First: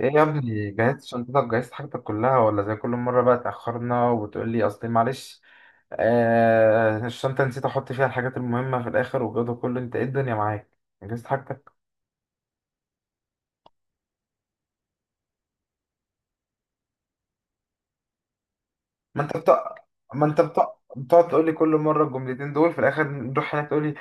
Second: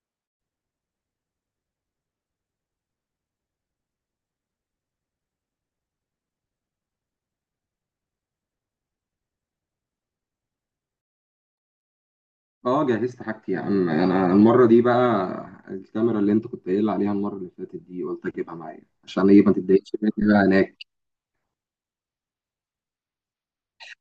ايه يا ابني جهزت شنطتك؟ جهزت حاجتك كلها ولا زي كل مرة بقى تأخرنا وتقول لي اصل معلش الشنطة نسيت احط فيها الحاجات المهمة في الاخر، والجو ده كله انت ايه الدنيا معاك؟ جهزت حاجتك؟ اه، جهزت حاجتي يا عم. انا المره دي بقى الكاميرا اللي انت كنت قايل عليها المره اللي فاتت دي قلت اجيبها معايا ما عشان انت ايه؟ ما بتق... تتضايقش ما مني انت بقى هناك. بتق... بتقعد تقول لي كل مرة الجملتين دول في الاخر، نروح هناك تقول لي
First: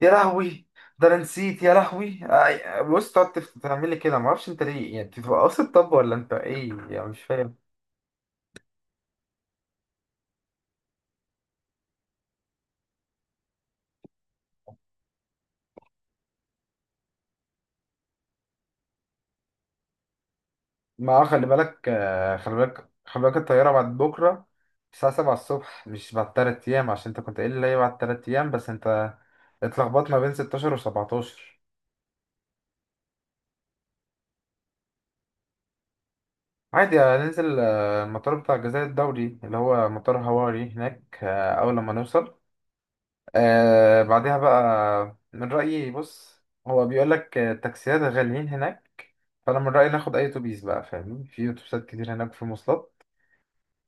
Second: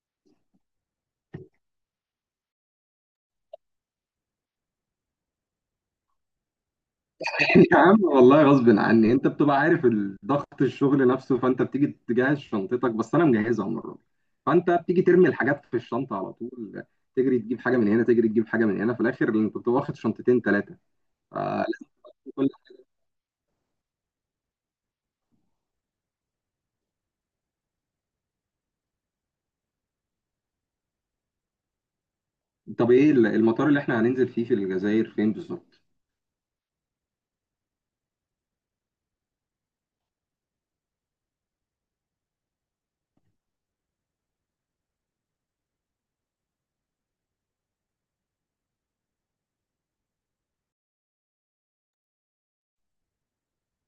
يا لهوي ده انا نسيت يا لهوي آه، بص، تقعد تعمل لي كده، ما اعرفش انت ليه، يعني انت بتبقى قاصد طب ولا انت ايه؟ يعني مش فاهم. يا عم والله غصب عني، انت بتبقى عارف ضغط الشغل نفسه. فانت بتيجي تجهز شنطتك، بس انا مجهزها المره دي. فانت بتيجي ترمي الحاجات في الشنطه على طول، تجري تجيب حاجه من هنا، تجري تجيب حاجه من هنا، في الاخر انت بتبقى واخد شنطتين 3. ما هو خلي فلازم بالك آه، كل- خلي بالك خلي بالك الطيارة بعد بكرة الساعة سبعة الصبح مش بعد تلات أيام، عشان أنت كنت قايل لي هي بعد تلات أيام، بس أنت اتلخبطت ما بين ستاشر وسبعتاشر. طب ايه المطار اللي احنا هننزل فيه في الجزائر فين بالظبط؟ عادي هننزل، المطار بتاع الجزائر الدولي اللي هو مطار هواري هناك، أول لما نوصل بعدها بقى من رأيي، بص، هو بيقول لك التاكسيات غاليين هناك، فأنا من رأيي ناخد أي أتوبيس بقى، فاهمني؟ في أتوبيسات كتير هناك، في مواصلات،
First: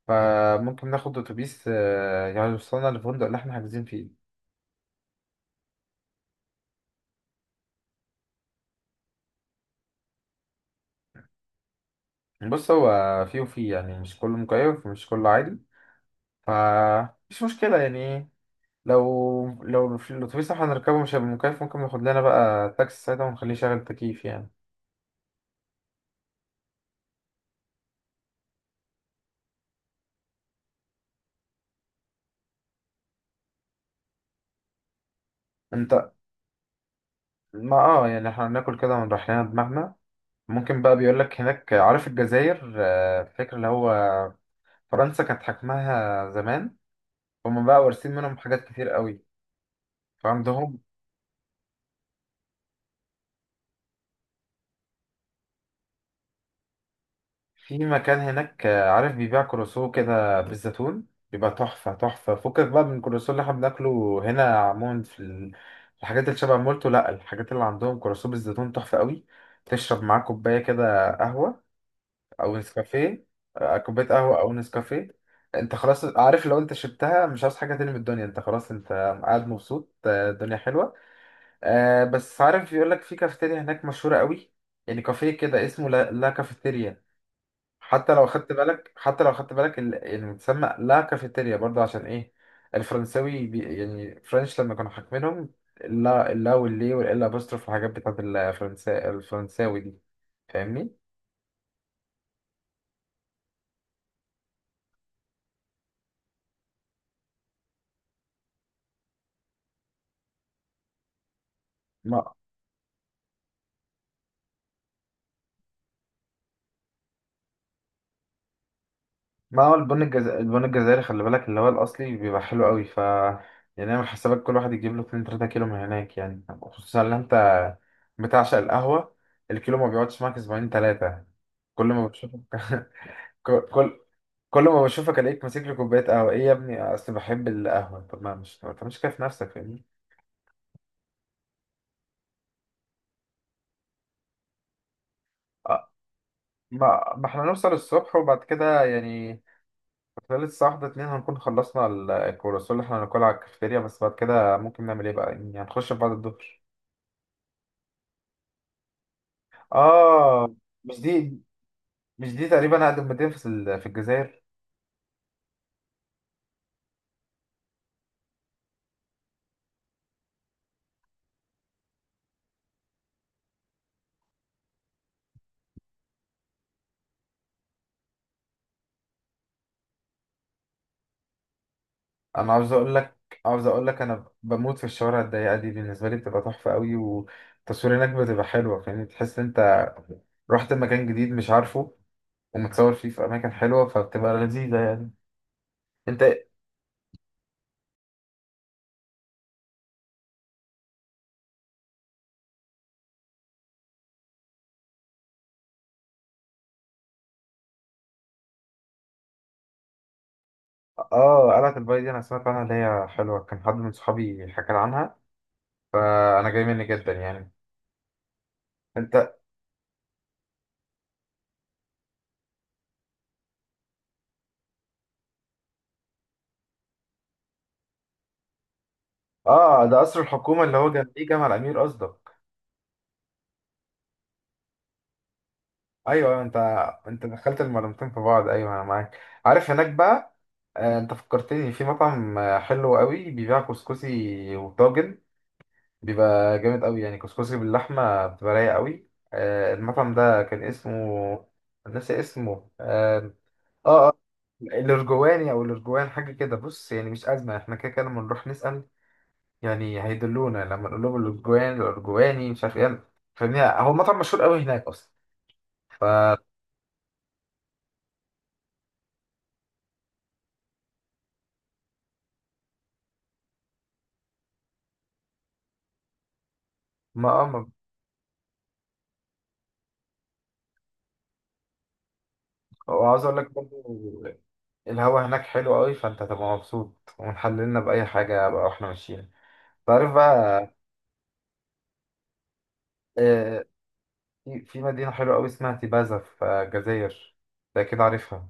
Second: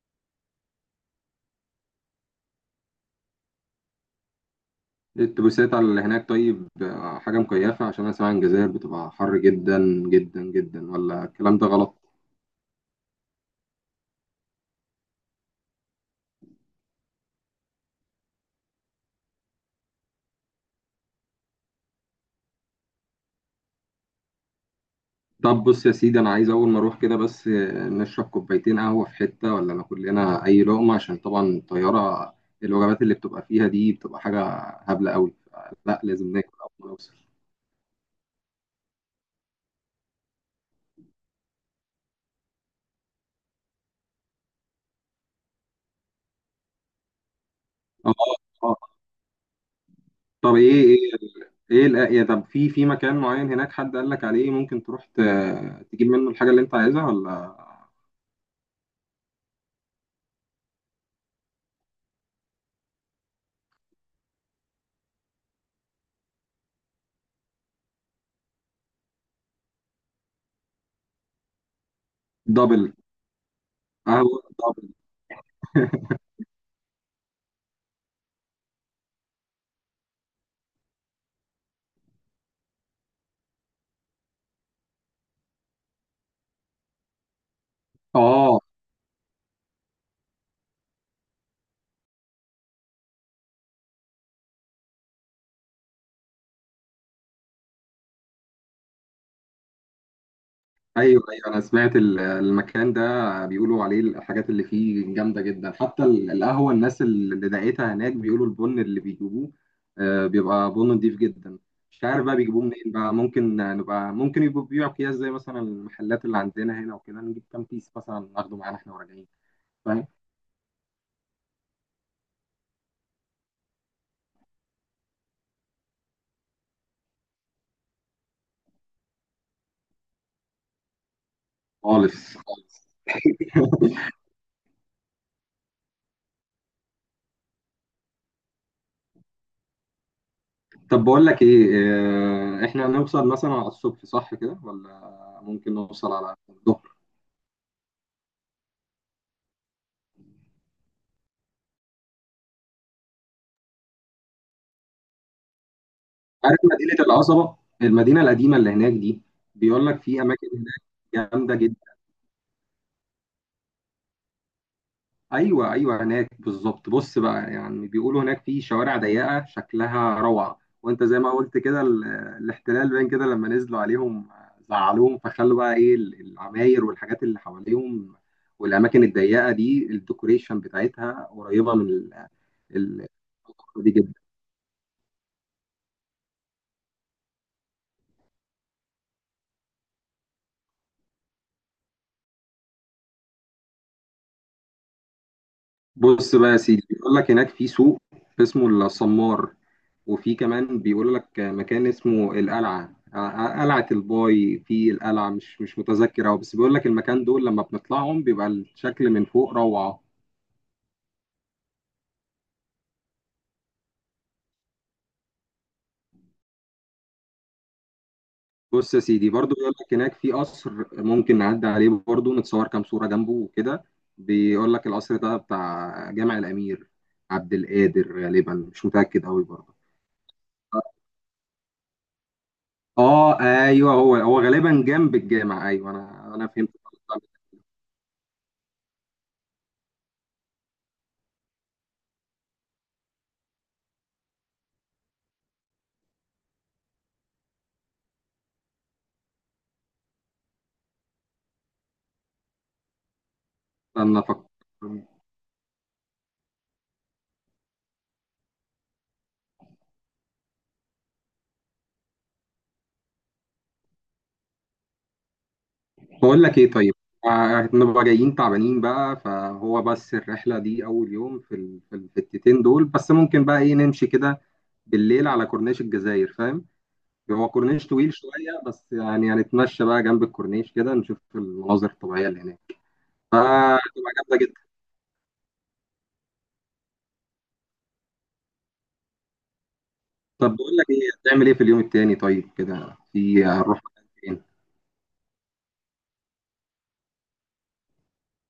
فممكن ناخد اتوبيس يعني يوصلنا للفندق اللي احنا حاجزين فيه. الاتوبيسات على اللي هناك طيب، حاجة مكيفة عشان أنا سامع إن الجزائر بتبقى حر جدا جدا جدا، ولا الكلام ده غلط؟ بص، هو فيه وفيه، يعني مش كله مكيف ومش كله عادي، فمش مشكلة يعني لو في الاتوبيس اللي احنا هنركبه مش هيبقى مكيف، ممكن ناخد لنا بقى تاكسي ساعتها ونخليه شغل تكييف يعني. طب بص يا سيدي، أنا عايز أول ما أروح كده بس نشرب كوبايتين قهوة في حتة، ولا ناكل لنا أي لقمة؟ عشان طبعا الطيارة، الوجبات اللي بتبقى فيها دي بتبقى حاجة هبلة قوي. انت، لا، لازم ناكل أول ما نوصل. ما اه يعني احنا هناكل كده ونريح لنا دماغنا. ممكن بقى، بيقولك هناك، عارف الجزائر فاكر اللي هو فرنسا كانت حكمها زمان، هما بقى وارثين آه. منهم حاجات آه. كتير قوي، طب فعندهم إيه. يا طب، في مكان معين هناك حد قال لك عليه ممكن تروح تجيب منه الحاجة اللي أنت عايزها ولا؟ في مكان هناك، عارف، بيبيع كروسو كده بالزيتون بيبقى تحفة تحفة، فكك بقى من الكروسو اللي احنا بناكله هنا عموما في الحاجات اللي شبه مولتو، لأ، الحاجات اللي عندهم كروسو بالزيتون تحفة قوي، تشرب معاه كوباية كده قهوة أو دبل. نسكافيه. كوباية قهوة قهوة أو دبل. نسكافيه. انت خلاص، عارف، لو انت شربتها مش عاوز حاجة تاني من الدنيا، انت خلاص، انت قاعد مبسوط. الدنيا حلوة. بس عارف، بيقولك في كافيتيريا هناك مشهورة قوي، يعني كافيه كده، اسمه لا, لا كافيتيريا. حتى لو خدت آه. بالك، يعني بتسمى لا كافيتيريا برضه، عشان ايه؟ الفرنساوي بي يعني فرنش لما كانوا حاكمينهم، اللا اللا واللي والال ابوستروف والحاجات بتاعت الفرنسا الفرنساوي دي، فاهمني؟ ايوه، ايوه، انا سمعت المكان ده بيقولوا عليه الحاجات اللي فيه جامده جدا. حتى القهوه، الناس اللي دقيتها هناك بيقولوا البن اللي بيجيبوه بيبقى بن نضيف جدا. مش عارف ما بقى بيجيبوه منين بقى. ممكن يبقوا بيبيعوا اكياس زي مثلا المحلات اللي عندنا هنا وكده، نجيب كام كيس مثلا ناخده معانا احنا وراجعين. ما هو البن فاهم. الجزائري، البن الجزائري خلي بالك، اللي هو الاصلي، بيبقى حلو قوي، ف يعني اعمل حسابك كل واحد يجيب له 2 3 كيلو من هناك، يعني خصوصا ان انت بتعشق القهوة، الكيلو ما بيقعدش معاك اسبوعين ثلاثة، كل ما خالص، بشوفك. خالص. كل كل ما بشوفك الاقيك ماسك لي كوبايه قهوه، ايه يا ابني؟ اصل بحب القهوه. طب ما مش ما تعملش كده في نفسك، فاهمني؟ طب بقول لك ايه. احنا هنوصل مثلا على الصبح صح كده، ولا ممكن آه، نوصل على الظهر؟ ما احنا نوصل الصبح، وبعد كده يعني خلال الساعه واحدة اتنين هنكون خلصنا الكرواسون اللي احنا هناكلها على الكافيتيريا، بس بعد كده ممكن نعمل ايه بقى؟ يعني هنخش في بعد عارف الظهر. مدينة القصبة، المدينة القديمة اللي هناك دي؟ بيقول لك في أماكن اه، هناك مش دي جامدة جدا. مش دي تقريبا اقدم مدينه في في الجزائر؟ أيوه، أيوه، هناك بالظبط. بص بقى، يعني بيقولوا هناك في شوارع ضيقة شكلها روعة، وأنت زي ما قلت كده الاحتلال باين كده، لما نزلوا عليهم زعلوهم فخلوا بقى العماير والحاجات اللي حواليهم، والأماكن الضيقة دي الديكوريشن بتاعتها قريبة من انا عاوز اقول ال- لك عاوز اقول دي لك، انا جدا. بموت في الشوارع الضيقه دي، بالنسبه لي بتبقى تحفه قوي، والتصوير هناك بتبقى حلوه، فاهمني؟ تحس إن انت رحت مكان جديد مش عارفه، ومتصور فيه في أماكن حلوة، فبتبقى لذيذة يعني. أنت، بص بقى يا سيدي، بيقول لك هناك في سوق اسمه الصمار، وفي كمان بيقول لك مكان اسمه القلعة. قلعة الباي، في القلعة مش متذكر أوي، بس بيقول لك المكان دول لما بنطلعهم بيبقى الشكل من فوق روعة. آه قلعة الباي دي أنا سمعت عنها، اللي هي حلوة، كان حد من صحابي حكى لي عنها، فأنا جاي مني جدا يعني. بص يا أنت، سيدي برضو، بيقول لك هناك في قصر ممكن نعدي عليه برضو، نتصور كام صورة جنبه وكده. بيقول لك القصر ده بتاع جامع الأمير عبد القادر، غالبا مش متأكد أوي برضو. آه ده قصر الحكومة اللي هو جنبيه جامع الأمير قصدك؟ اه، ايوه، هو غالبا جنب الجامع. ايوه، أيوه انا أيوه، انا أنت، فهمت. أنت دخلت المعلومتين في بعض، أيوه أنا معاك. عارف هناك بقى، أنت فكرتني في مطعم حلو قوي، بيبيع كسكسي وطاجن، بيبقى جامد قوي يعني، كسكسي باللحمة بتبقى رايقة قوي. المطعم ده كان اسمه، ناسي اسمه، اه اه استنى افكر. الارجواني او الارجوان حاجه كده، بص يعني مش ازمه، احنا كده كده لما نروح نسال يعني هيدلونا لما نقول لهم الارجوان الارجواني مش عارف ايه، فاهمني؟ هو مطعم مشهور قوي هناك اصلا، فما بقول لك ايه طيب، نبقى جايين تعبانين بقى، فهو بس الرحله دي اول يوم في الحتتين دول بس، ممكن بقى ايه نمشي كده بالليل على كورنيش الجزائر، فاهم. اه هو ما- كورنيش طويل شويه، بس يعني هنتمشى بقى جنب الكورنيش كده، نشوف المناظر الطبيعيه اللي هناك وعاوز اقول لك فتبقى برضه جامده جدا. الهوا هناك حلو قوي، فانت هتبقى مبسوط، ونحللنا باي حاجه بقى واحنا ماشيين، تعرف طب بقى. بقول لك ايه، هتعمل ايه في اليوم التاني طيب؟ كده في آه، هنروح مكان فين؟ في في مدينه حلوه قوي اسمها تيبازا في الجزائر، ده كده عارفها.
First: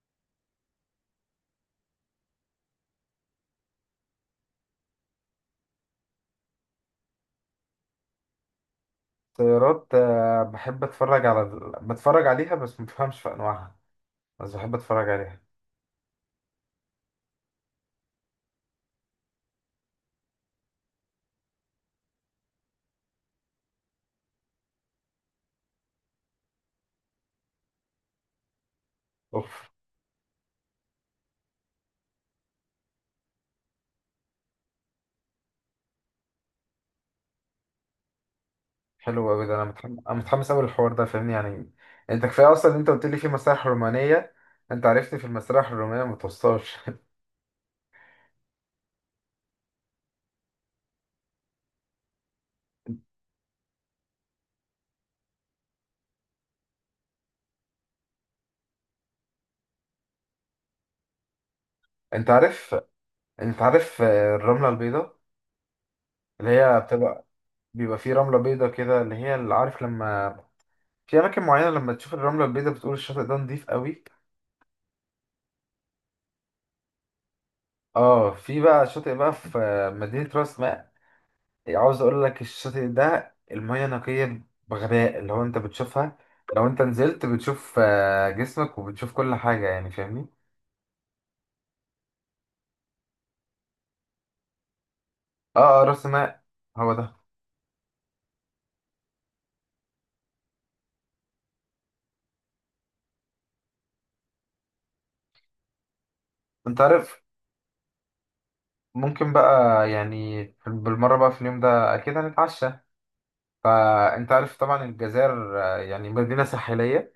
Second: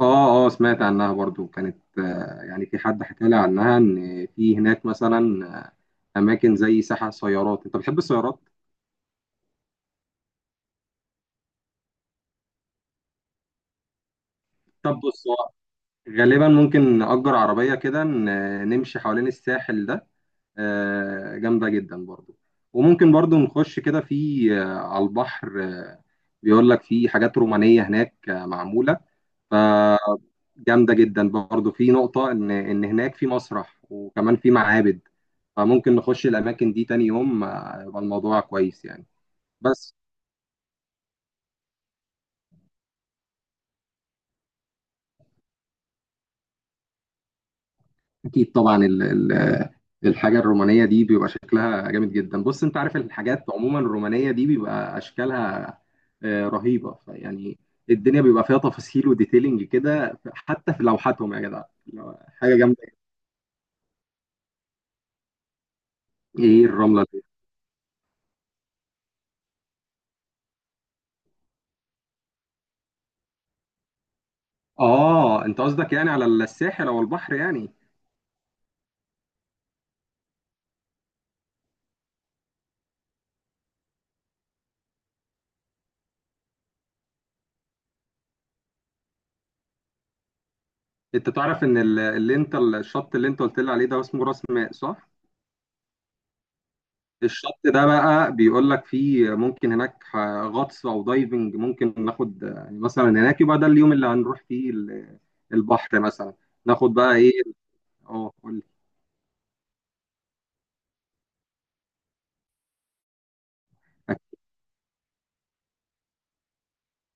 اه، اه، سمعت عنها برضو كانت، يعني في حد حكى لي عنها ان في هناك مثلا اماكن زي ساحة سيارات، انت بتحب السيارات. طيارات، بحب اتفرج على، بتفرج عليها بس ما بفهمش في انواعها، بس بحب طب اتفرج بص، عليها. هو غالبا ممكن نأجر عربية كده نمشي حوالين الساحل ده، جامدة جدا برضو. وممكن برضو نخش كده في آه، على البحر. بيقول لك في حاجات رومانية هناك معمولة، اوف. فجامده جدا برضو. في نقطه ان هناك في مسرح وكمان في معابد، فممكن نخش الاماكن دي تاني يوم يبقى الموضوع كويس يعني. حلو قوي، ده انا بس متحمس، انا متحمس قوي للحوار ده، فاهمني يعني؟ انت كفايه اصلا ان انت قلت لي في مسارح رومانيه، انت عرفتني في المسارح الرومانيه ما توصلش. اكيد طبعا ال- الحاجه الرومانيه دي بيبقى شكلها جامد جدا. بص انت عارف الحاجات عموما الرومانيه دي بيبقى اشكالها رهيبه فيعني. الدنيا بيبقى فيها تفاصيل وديتيلنج كده حتى في لوحاتهم، يا جدع انت حاجه عارف، جامده. الرمله البيضاء اللي ايه هي الرمله دي؟ بتبقى، بيبقى في رمله بيضاء كده، اللي هي اللي عارف لما في اماكن معينه لما تشوف الرمله البيضاء بتقول الشاطئ ده نضيف قوي. اه، انت قصدك يعني على الساحل او البحر يعني. اه في بقى شاطئ بقى في مدينه راس ماء. عاوز اقول لك الشاطئ ده المية نقية بغباء، اللي هو انت بتشوفها، لو انت نزلت بتشوف جسمك، وبتشوف كل حاجة يعني فاهمني؟ انت تعرف ان ال- اللي انت الشط اللي انت قلت لي عليه ده اسمه راس ماء صح؟ اه اه راس ماء، هو ده. الشط ده بقى بيقول لك فيه ممكن هناك غطس او دايفنج، ممكن ناخد يعني مثلا هناك، يبقى ده اليوم اللي هنروح فيه البحر مثلا، انت ناخد بقى عارف، ايه. اه، قول لي. ممكن بقى يعني بالمرة بقى في اليوم ده اكيد هنتعشى، أكل. فانت عارف طبعا الجزائر يعني مدينة ساحلية،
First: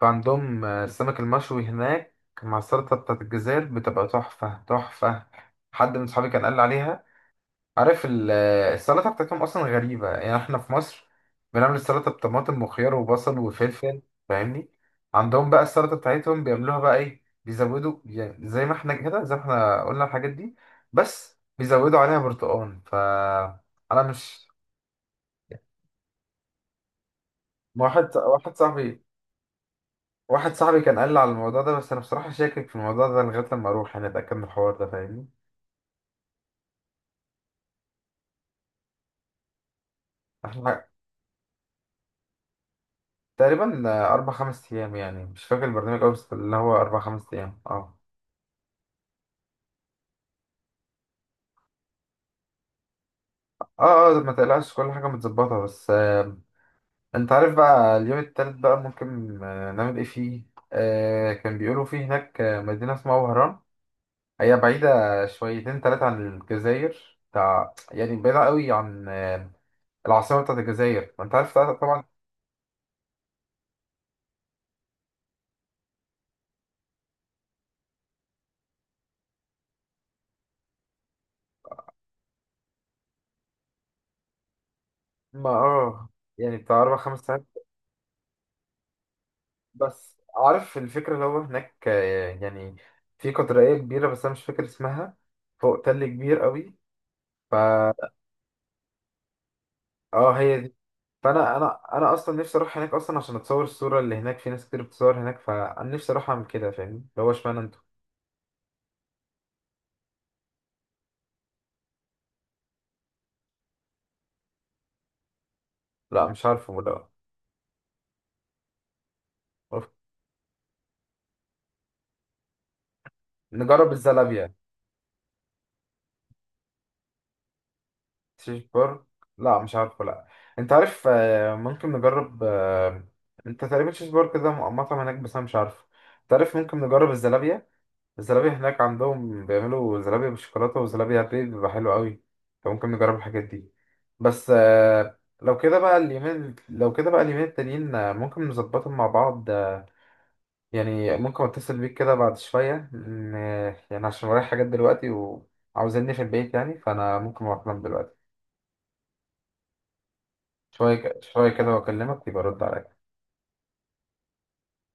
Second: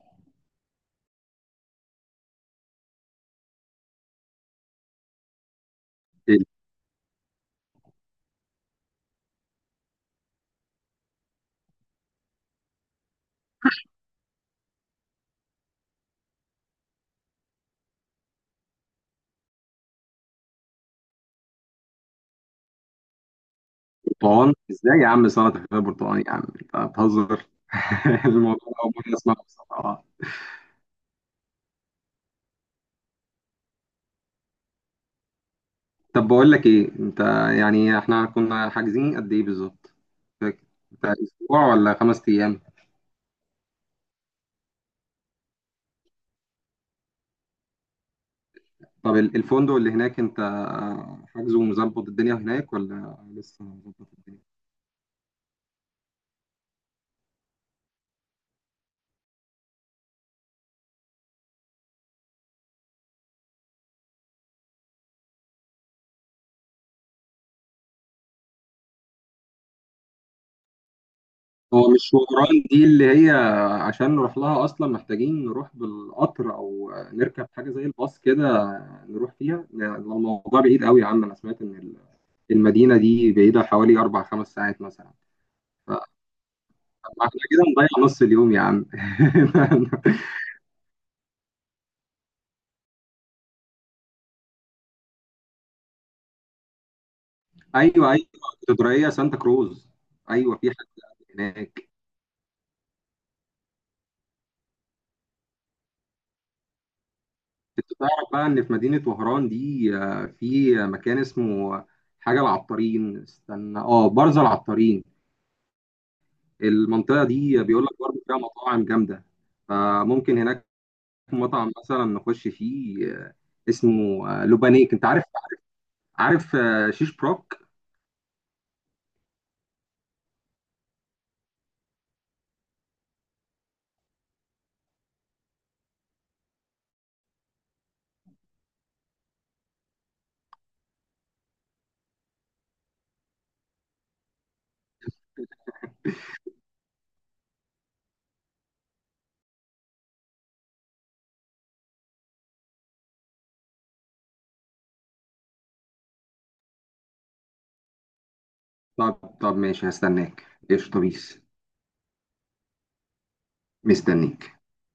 فعندهم السمك المشوي هناك، مع السلطة بتاعت الجزائر بتبقى تحفة تحفة. حد من صحابي كان قال لي عليها، عارف السلطة بتاعتهم أصلا غريبة، يعني إحنا في مصر بنعمل السلطة بطماطم وخيار وبصل وفلفل، فاهمني؟ عندهم بقى السلطة بتاعتهم بيعملوها بقى إيه؟ بيزودوا، يعني زي ما إحنا كده، زي ما إحنا قلنا الحاجات دي، بس بيزودوا عليها برتقال، ف أنا مش، البرتقال ازاي يا عم؟ سلطه فيها برتقال، يا عم انت بتهزر. واحد واحد الموضوع ده اول صاحبي مره اسمعه بصراحه، اه. واحد صاحبي كان قال لي على الموضوع ده، بس أنا بصراحة شاكك في الموضوع ده، لغاية لما أروح يعني أتأكد من الحوار ده، فاهمني؟ طب بقول لك ايه انت، يعني احنا كنا حاجزين قد ايه بالظبط؟ فاكر؟ إحنا بتاع اسبوع ولا 5 ايام؟ تقريبا أربع خمس أيام، يعني مش فاكر البرنامج أوي، بس اللي هو أربع خمس أيام أه. طب الفندق اللي هناك انت حاجزه ومظبط الدنيا هناك، ولا لسه مظبط اه اه، ما الدنيا؟ تقلقش، كل حاجة متظبطة. بس آه، انت عارف بقى، اليوم التالت بقى ممكن آه نعمل ايه فيه؟ آه كان بيقولوا فيه هناك مدينة اسمها وهران، هي بعيدة شويتين تلاتة عن الجزائر، بتاع يعني بعيدة قوي عن العاصمة بتاعت الجزائر، ما انت عارف هو مش طبعا. شوران دي اللي هي؟ عشان نروح لها اصلا محتاجين نروح بالقطر، او نركب حاجه زي الباص كده نروح فيها، يعني الموضوع بعيد قوي يا عم. انا سمعت ان المدينه دي بعيده حوالي 4 5 ساعات مثلا، ما اه يعني بتاع أربع خمس فاحنا ساعات. كده نضيع نص اليوم يا عم. بس عارف الفكرة، اللي هو هناك آه يعني في قطرية كبيرة بس أنا مش فاكر اسمها، فوق تل كبير قوي، فا ايوه، ايوه، اسكندريه سانتا كروز. اه ايوه هي في دي. حاجه فانا انا هناك. انا اصلا نفسي اروح هناك اصلا عشان اتصور الصوره اللي هناك، في ناس كتير بتصور هناك، فانا نفسي اروح اعمل كده، فاهم؟ اللي هو اشمعنى انتوا. انت تعرف بقى ان في مدينة وهران دي في مكان اسمه حاجة العطارين، استنى اه برزة العطارين. لا مش عارفه لا. المنطقة دي بيقول لك برضه فيها مطاعم جامدة، أوف. فممكن هناك مطعم مثلا نخش فيه، نجرب اسمه الزلابيا. لوبانيك، انت عارف. عارف شيش بروك. تشيش بار، لا مش عارفه لا. انت عارف ممكن نجرب انت تقريبا تشيش بار كده مطعم هناك، بس انا مش عارفه. انت عارف ممكن نجرب الزلابيا، الزلابية هناك عندهم بيعملوا زلابية بالشوكولاتة وزلابية بيض بيبقى حلو قوي، انت ممكن نجرب الحاجات دي. بس لو كده بقى اليومين، لو كده بقى اليومين التانيين ممكن نظبطهم مع بعض، يعني ممكن اتصل بيك كده بعد شوية يعني عشان ورايا حاجات دلوقتي وعاوزيني في البيت يعني، فأنا ممكن أروح أنام دلوقتي. طب طب ماشي، هستناك ايش طبيس. شوية كده وأكلمك، يبقى رد عليا. مستنيك.